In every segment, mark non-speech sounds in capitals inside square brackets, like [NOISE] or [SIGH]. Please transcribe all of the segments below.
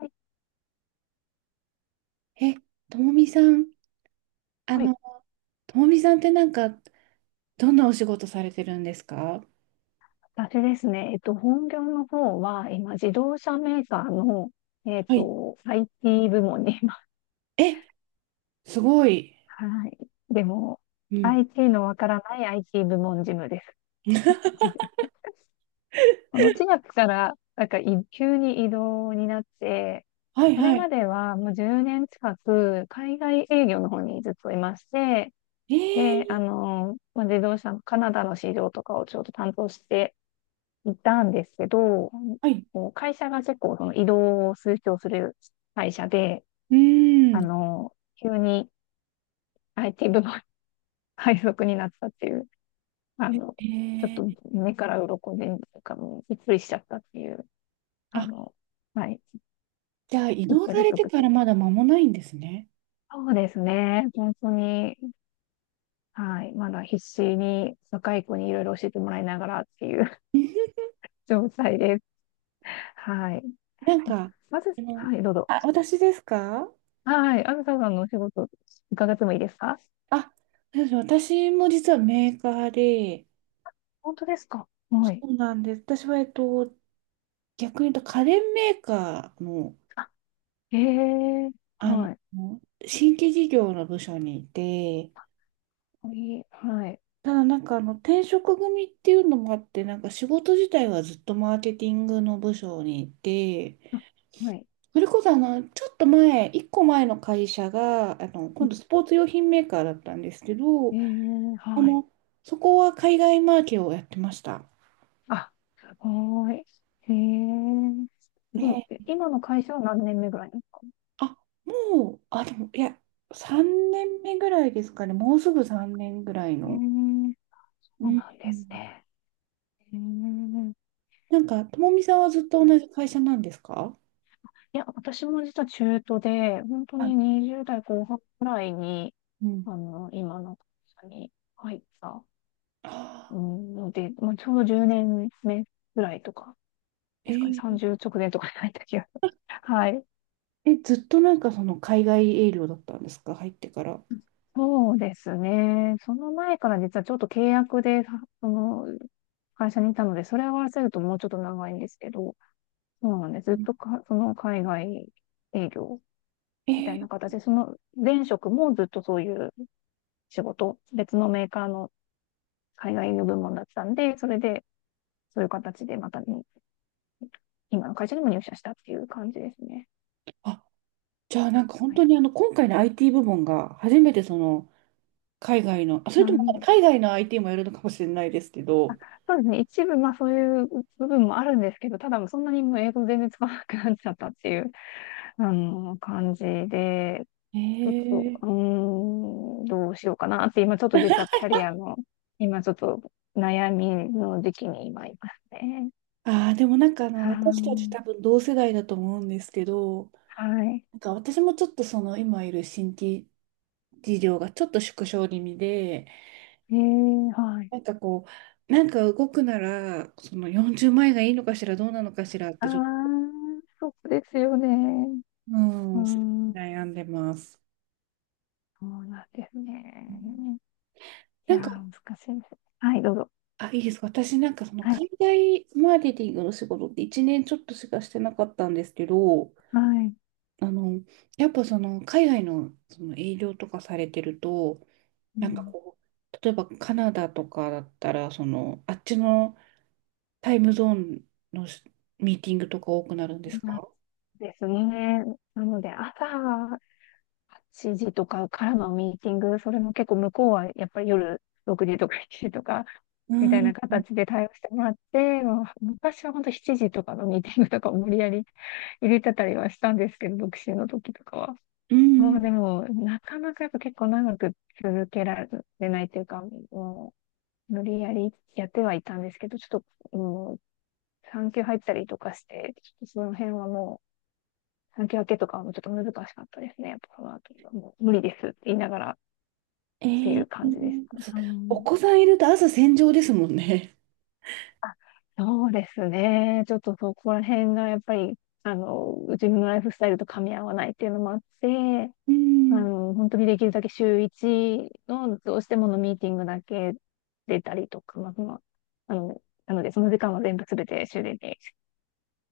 はい、え、ともみさん、あはい、の、ともみさんってなんか、どんなお仕事されてるんですか？私ですね、本業の方は、今、自動車メーカーの、はい。IT 部門に、今、え、すごい。はい。でも、うん。IT のわからない IT 部門事務です。[LAUGHS] [LAUGHS] この4月から、なんか、急に異動になって、はいこれはい。まではもう10年近く、海外営業の方にずっといまして、えで、ー、まあ、自動車のカナダの市場とかをちょっと担当していたんですけど、はい。こう会社が結構その移動を推奨する会社で、うーあん。の、急に IT 部門 [LAUGHS] 配属になったっていう、あの、えちょっとー、目から鱗で、なんかもうびっくりしちゃったっていう、ああ、の、はい、じゃあ、移1動ヶされつて送っかてまらす。まだ間もないんですね。そうですね。本当に、はい。まだ必死に若い子にいろいろ教えてもらいながらっていう [LAUGHS] 状態です。はい。なんあ、か、まず、あの、はい、どうぞ。あ、私ですか？はい。あずささんのお仕事伺ってもいいですか？あ、そうです。私も実はメーカーで、本当ですか？そはい。うなんです。私は、逆に言うと家電メーカーのええ、あの、はい。新規事業の部署にいて、いい、はい。ただなんかあの転職組っていうのもあって、なんか仕事自体はずっとマーケティングの部署にいて、あ、はい。それこそちょっと前、一個前の会社が、今度スポーツ用品メーカーだったんですけど、ええ、あはい。の、そこは海外マーケをやってました。あ、すごい。ええ、どね、う、え、今の会社は何年目ぐらいなんですか？あ、もう、あ、でも、いや、3年目ぐらいですかね、もうすぐ3年ぐらいえの。え、うそうん。なんですね。ええ、なんか、ともみさんはずっとは同い。じ会社なんですか？いや、私も実は中途で、本当はにい。20代後半ぐらいに、うん。今の会社に入ったうあんので、まあ、ちょうど10年目ぐらいとかーですかね。えー30直前とかじゃない時が。[LAUGHS] はい。え、ずっとなんかその海外営業だったんですか？入ってから。そうですね。その前から実はちょっと契約で、その会社にいたので、それを合わせるともうちょっと長いんですけど、そうなんです。ずうっん。とか、その海外営業えみたいーな形で、その前職もずっとそういう仕事、別のメーカーの海外営業部門だったんで、それでそういう形でまたに今の会社にも入社したっていう感じですね。あ、じゃあなんか本は当い。に今回の IT 部門が初めてその、海外の、あ、それなともんで、海外の IT もやるのかもしれないですけど、そうですね。一部、まあそういう部分もあるんですけど、ただもうそんなにもう英語全然使わなくなっちゃったっていう、感じで、えちょっと、ー、どうしようかなって、今ちょっと実はキャリアの、今ちょっと悩みの時期に今いますね。でもなんかは私たちーい。多分同世代だと思うんですけど、はい。なんか私もちょっとその今いる新規事業がちょっと縮小気味で、えー、はい。なんかこう、なんか動くなら、その40円がいいのかしら、どうなのかしらっあて、ー、ちょっと、そうですよね。ううーん、ん、悩んでます。そうなんですうん。ね。いなやー、んか、難しいです。はい、どうぞ。あ、いいです。私なんかそのはい。海外マーケティングの仕事って1年ちょっとしかしてなかったんですけど、はい。あの、やっぱその海外のその営業とかされてると、うなんかんこう、例えばカナダとかだったら、その、あっちのタイムゾーンのミーティングとか多くなるんですか？ですね。なので、朝8時とかからのミーティング、それも結構向こうはやっぱり夜6時とか7時とか、うみたいん。な形で対応してもらって、もう昔は本当7時とかのミーティングとかを無理やり入れてたりはしたんですけど、独身の時とかは。うもん。うでも、なかなかやっぱ結構長く続けられないというか、もう無理やりやってはいたんですけど、ちょっと、もう産休入ったりとかして、ちょっとその辺はもう、産休明けとかはもうちょっと難しかったですね。やっぱそのあたりはもう無理ですって言いながらっえていう感じです。ー、うおん、子さんいると朝戦場ですもんね。あ、そうですね。ちょっとそこら辺がやっぱり、自分のライフスタイルと噛み合わないっていうのもあって、うん。本当にできるだけ週1のどうしてものミーティングだけ出たりとか、まあ、まあ、なのでその時間は全部すべて終電に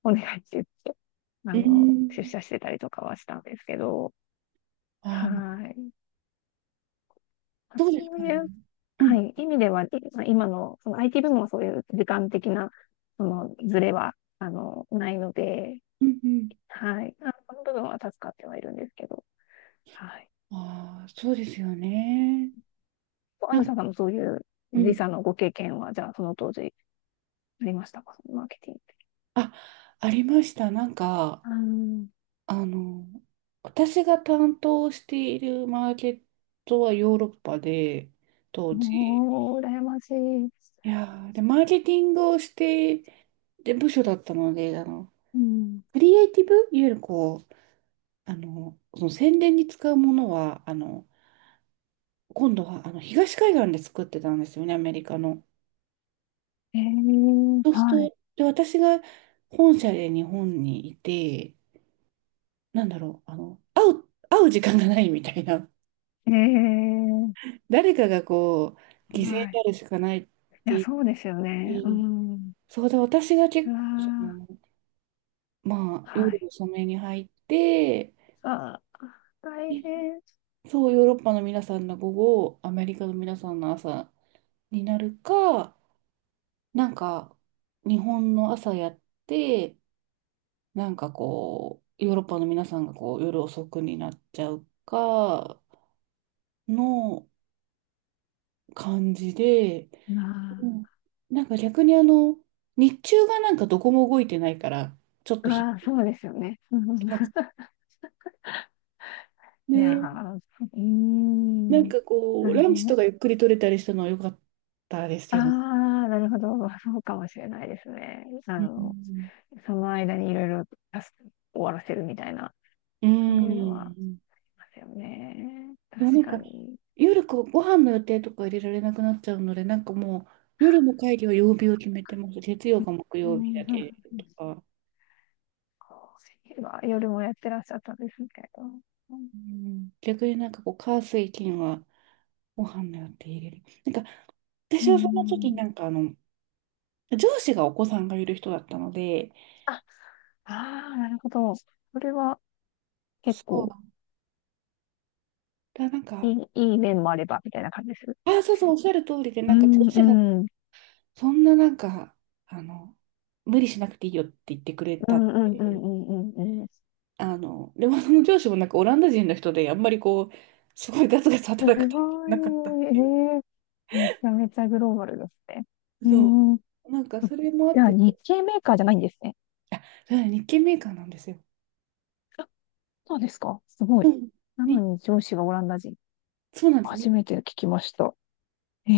お願いって言って、う出ん。社してたりとかはしたんですけど、ああ、はい。あ、そうですそうからいね。う、うん。はい、意味では、まあ今の、その IT 部門はそういう時間的な、その、ズレは、ないので、うん。うん。はい。あ、この部分は助かってはいるんですけど、はい。ああ、そうですよね。アなンさんもそういうう時ん。差のご経験は、じゃあ、その当時、ありましたか？そのマーケティング。あ、ありました。なんか、ああの、私が担当しているマーケットはヨーロッパで、当ー、時。もう、羨ましいです。いやーで、マーケティングをして、で、部署だったので、うん。クリエイティブ、いわゆるこう、その宣伝に使うものは、今度はあの東海岸で作ってたんですよね、アメリカの。えー、そうするはい。と、で、私が本社で日本にいて、なんだろう、会う時間がないみたいな。えー、[LAUGHS] 誰かがこう、犠牲にはい。なるしかないっいてや、言っそうですよね。うて、ん。そうで、私がう結構、そわの、まあ、ー、は夜い。遅めに入って、さあ、大変。そう、ヨーロッパの皆さんの午後、アメリカの皆さんの朝になるか、なんか、日本の朝やって、なんかこう、ヨーロッパの皆さんがこう、夜遅くになっちゃうか、の感じで、うまん。なんか逆に日中がなんかどこも動いてないから、ちょっとあ、ああ、そうですよね。[LAUGHS] うん、いやね、ー、うーなんん、かこう、大ランチと変。かゆっくり取れたりしたのは良かったですあけど。あ、なるほど。そうかもしれないですね。うん。その間にいろいろタスク終わらせるみたいな、うそういうのはありん。ますよね。でもな確んかか、に。夜こうご飯の予定とか入れられなくなっちゃうので、なんかもう、夜の会議は曜日を決めてます。月曜か木う曜日だん、そけとか。うは夜もやってらっしゃったんですね。うん、うん、逆になんかこう、火水金はご飯の予定入れる。なんか、私うはその時にん、なんか上司がお子さんがいる人だったので、あ、ああ、なるほど。それは結そ構う、だなんか、いい面もあれば、みたいな感じです。あ、そうそう、おっしゃる通りで、うなんか上ん、う司がん、うん、そんななんか、あの、無理しなくていいよって言ってくれうたん、のうん、うで、ん、うんうん。レモンの上司もなんかオランダ人の人で、あんまりこう、すごいガツガツ働すくタイプじごゃなかったっい、ていめちゃめちゃグローバルですね。う。うそん、う。なんかそれもあじっゃあて、日系メーカーじゃないんですね。あ、それは日系メーカーなんですよ。あ、そうですか。すごうい。ん。なに、のに上司がオランダ人。そうなんですね。初めて聞きました。ええ、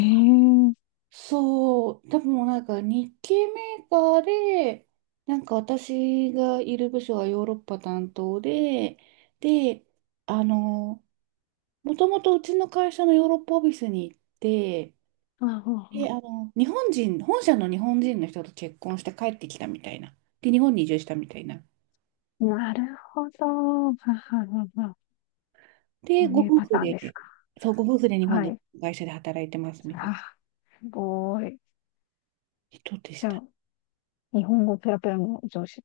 そう、多分なんか日系メーカーで、なんか私がいる部署はヨーロッパ担当で、で、あの、もともとうちの会社のヨーロッパオフィスに行って、あ、で、あ、日本人、本社の日本人の人と結婚して帰ってきたみたいな。で、日本に移住したみたいな。あ、なるほど。はは、はは、こで、うごいう夫パタ婦ーンで、ですか？そう、ご夫婦で日本はでい。会社で働いてますみたいあ、すごい。な人でしじゃた。あ、日本語ペラペラの上司。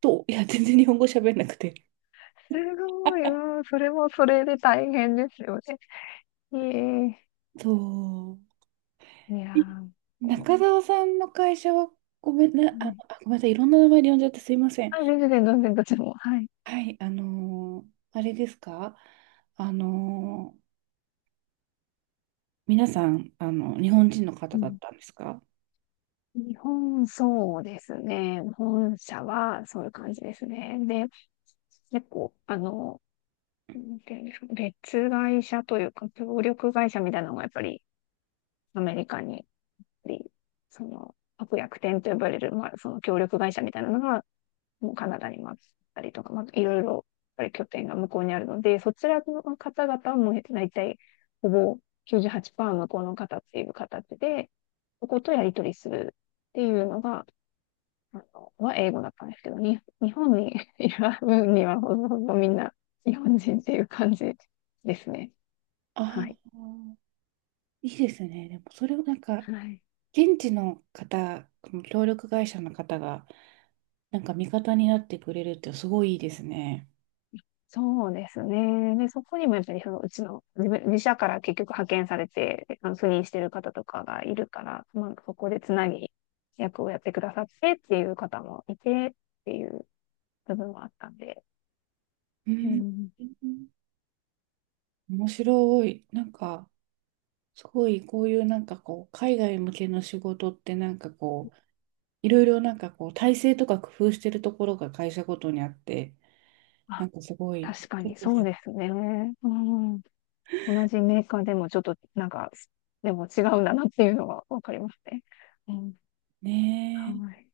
いや、全然日本語喋れなくて。すごい、うん、それもそれで大変ですよね。えそえ、いやう。ー、これ、中澤さんの会社は、はい、ごめんなさい、いろんな名前で呼んじゃってすいません。あ、全然全然、全然、どっちも。はい。はい、あれですか？あのー皆さん、日本人の方うだっん。たんですか？日本、そうですね。本社は、そういう感じですね。で、結構、なんていうんですか、別会社というか、協力会社みたいなのがやっぱりアメリカにり、その、悪役店と呼ばれる、まあ、その協力会社みたいなのが、もうカナダにもあったりとか、まあ、いろいろ、やっぱり拠点が向こうにあるので、そちらの方々はもう大体、ほぼ98%向こうの方っていう形で、そことやり取りするっていうのが、は英語だったんですけど、に、日本にいる分にはほぼほぼみんな日本人っていう感じですね。あはい。あー。いいですね。でも、それをなんか、はい。現地の方、この協力会社の方が、なんか味方になってくれるってすごいいいですね。そうですね。で、そこにもやっぱりそのうちの自社から結局派遣されて、あの赴任してる方とかがいるから、まあ、そこでつなぎ役をやってくださってっていう方もいてっていう部分もあったんで。ううん。ん。面白い。なんか、すごいこういうなんかこう、海外向けの仕事ってなんかこう、いろいろなんかこう、体制とか工夫してるところが会社ごとにあって、なあ、んかすごい、い確かいにでそうすですね。うん。同じメーカーでもちょっとなんか、でも違うんだなっていうのはわかりますね。うん。ねはい。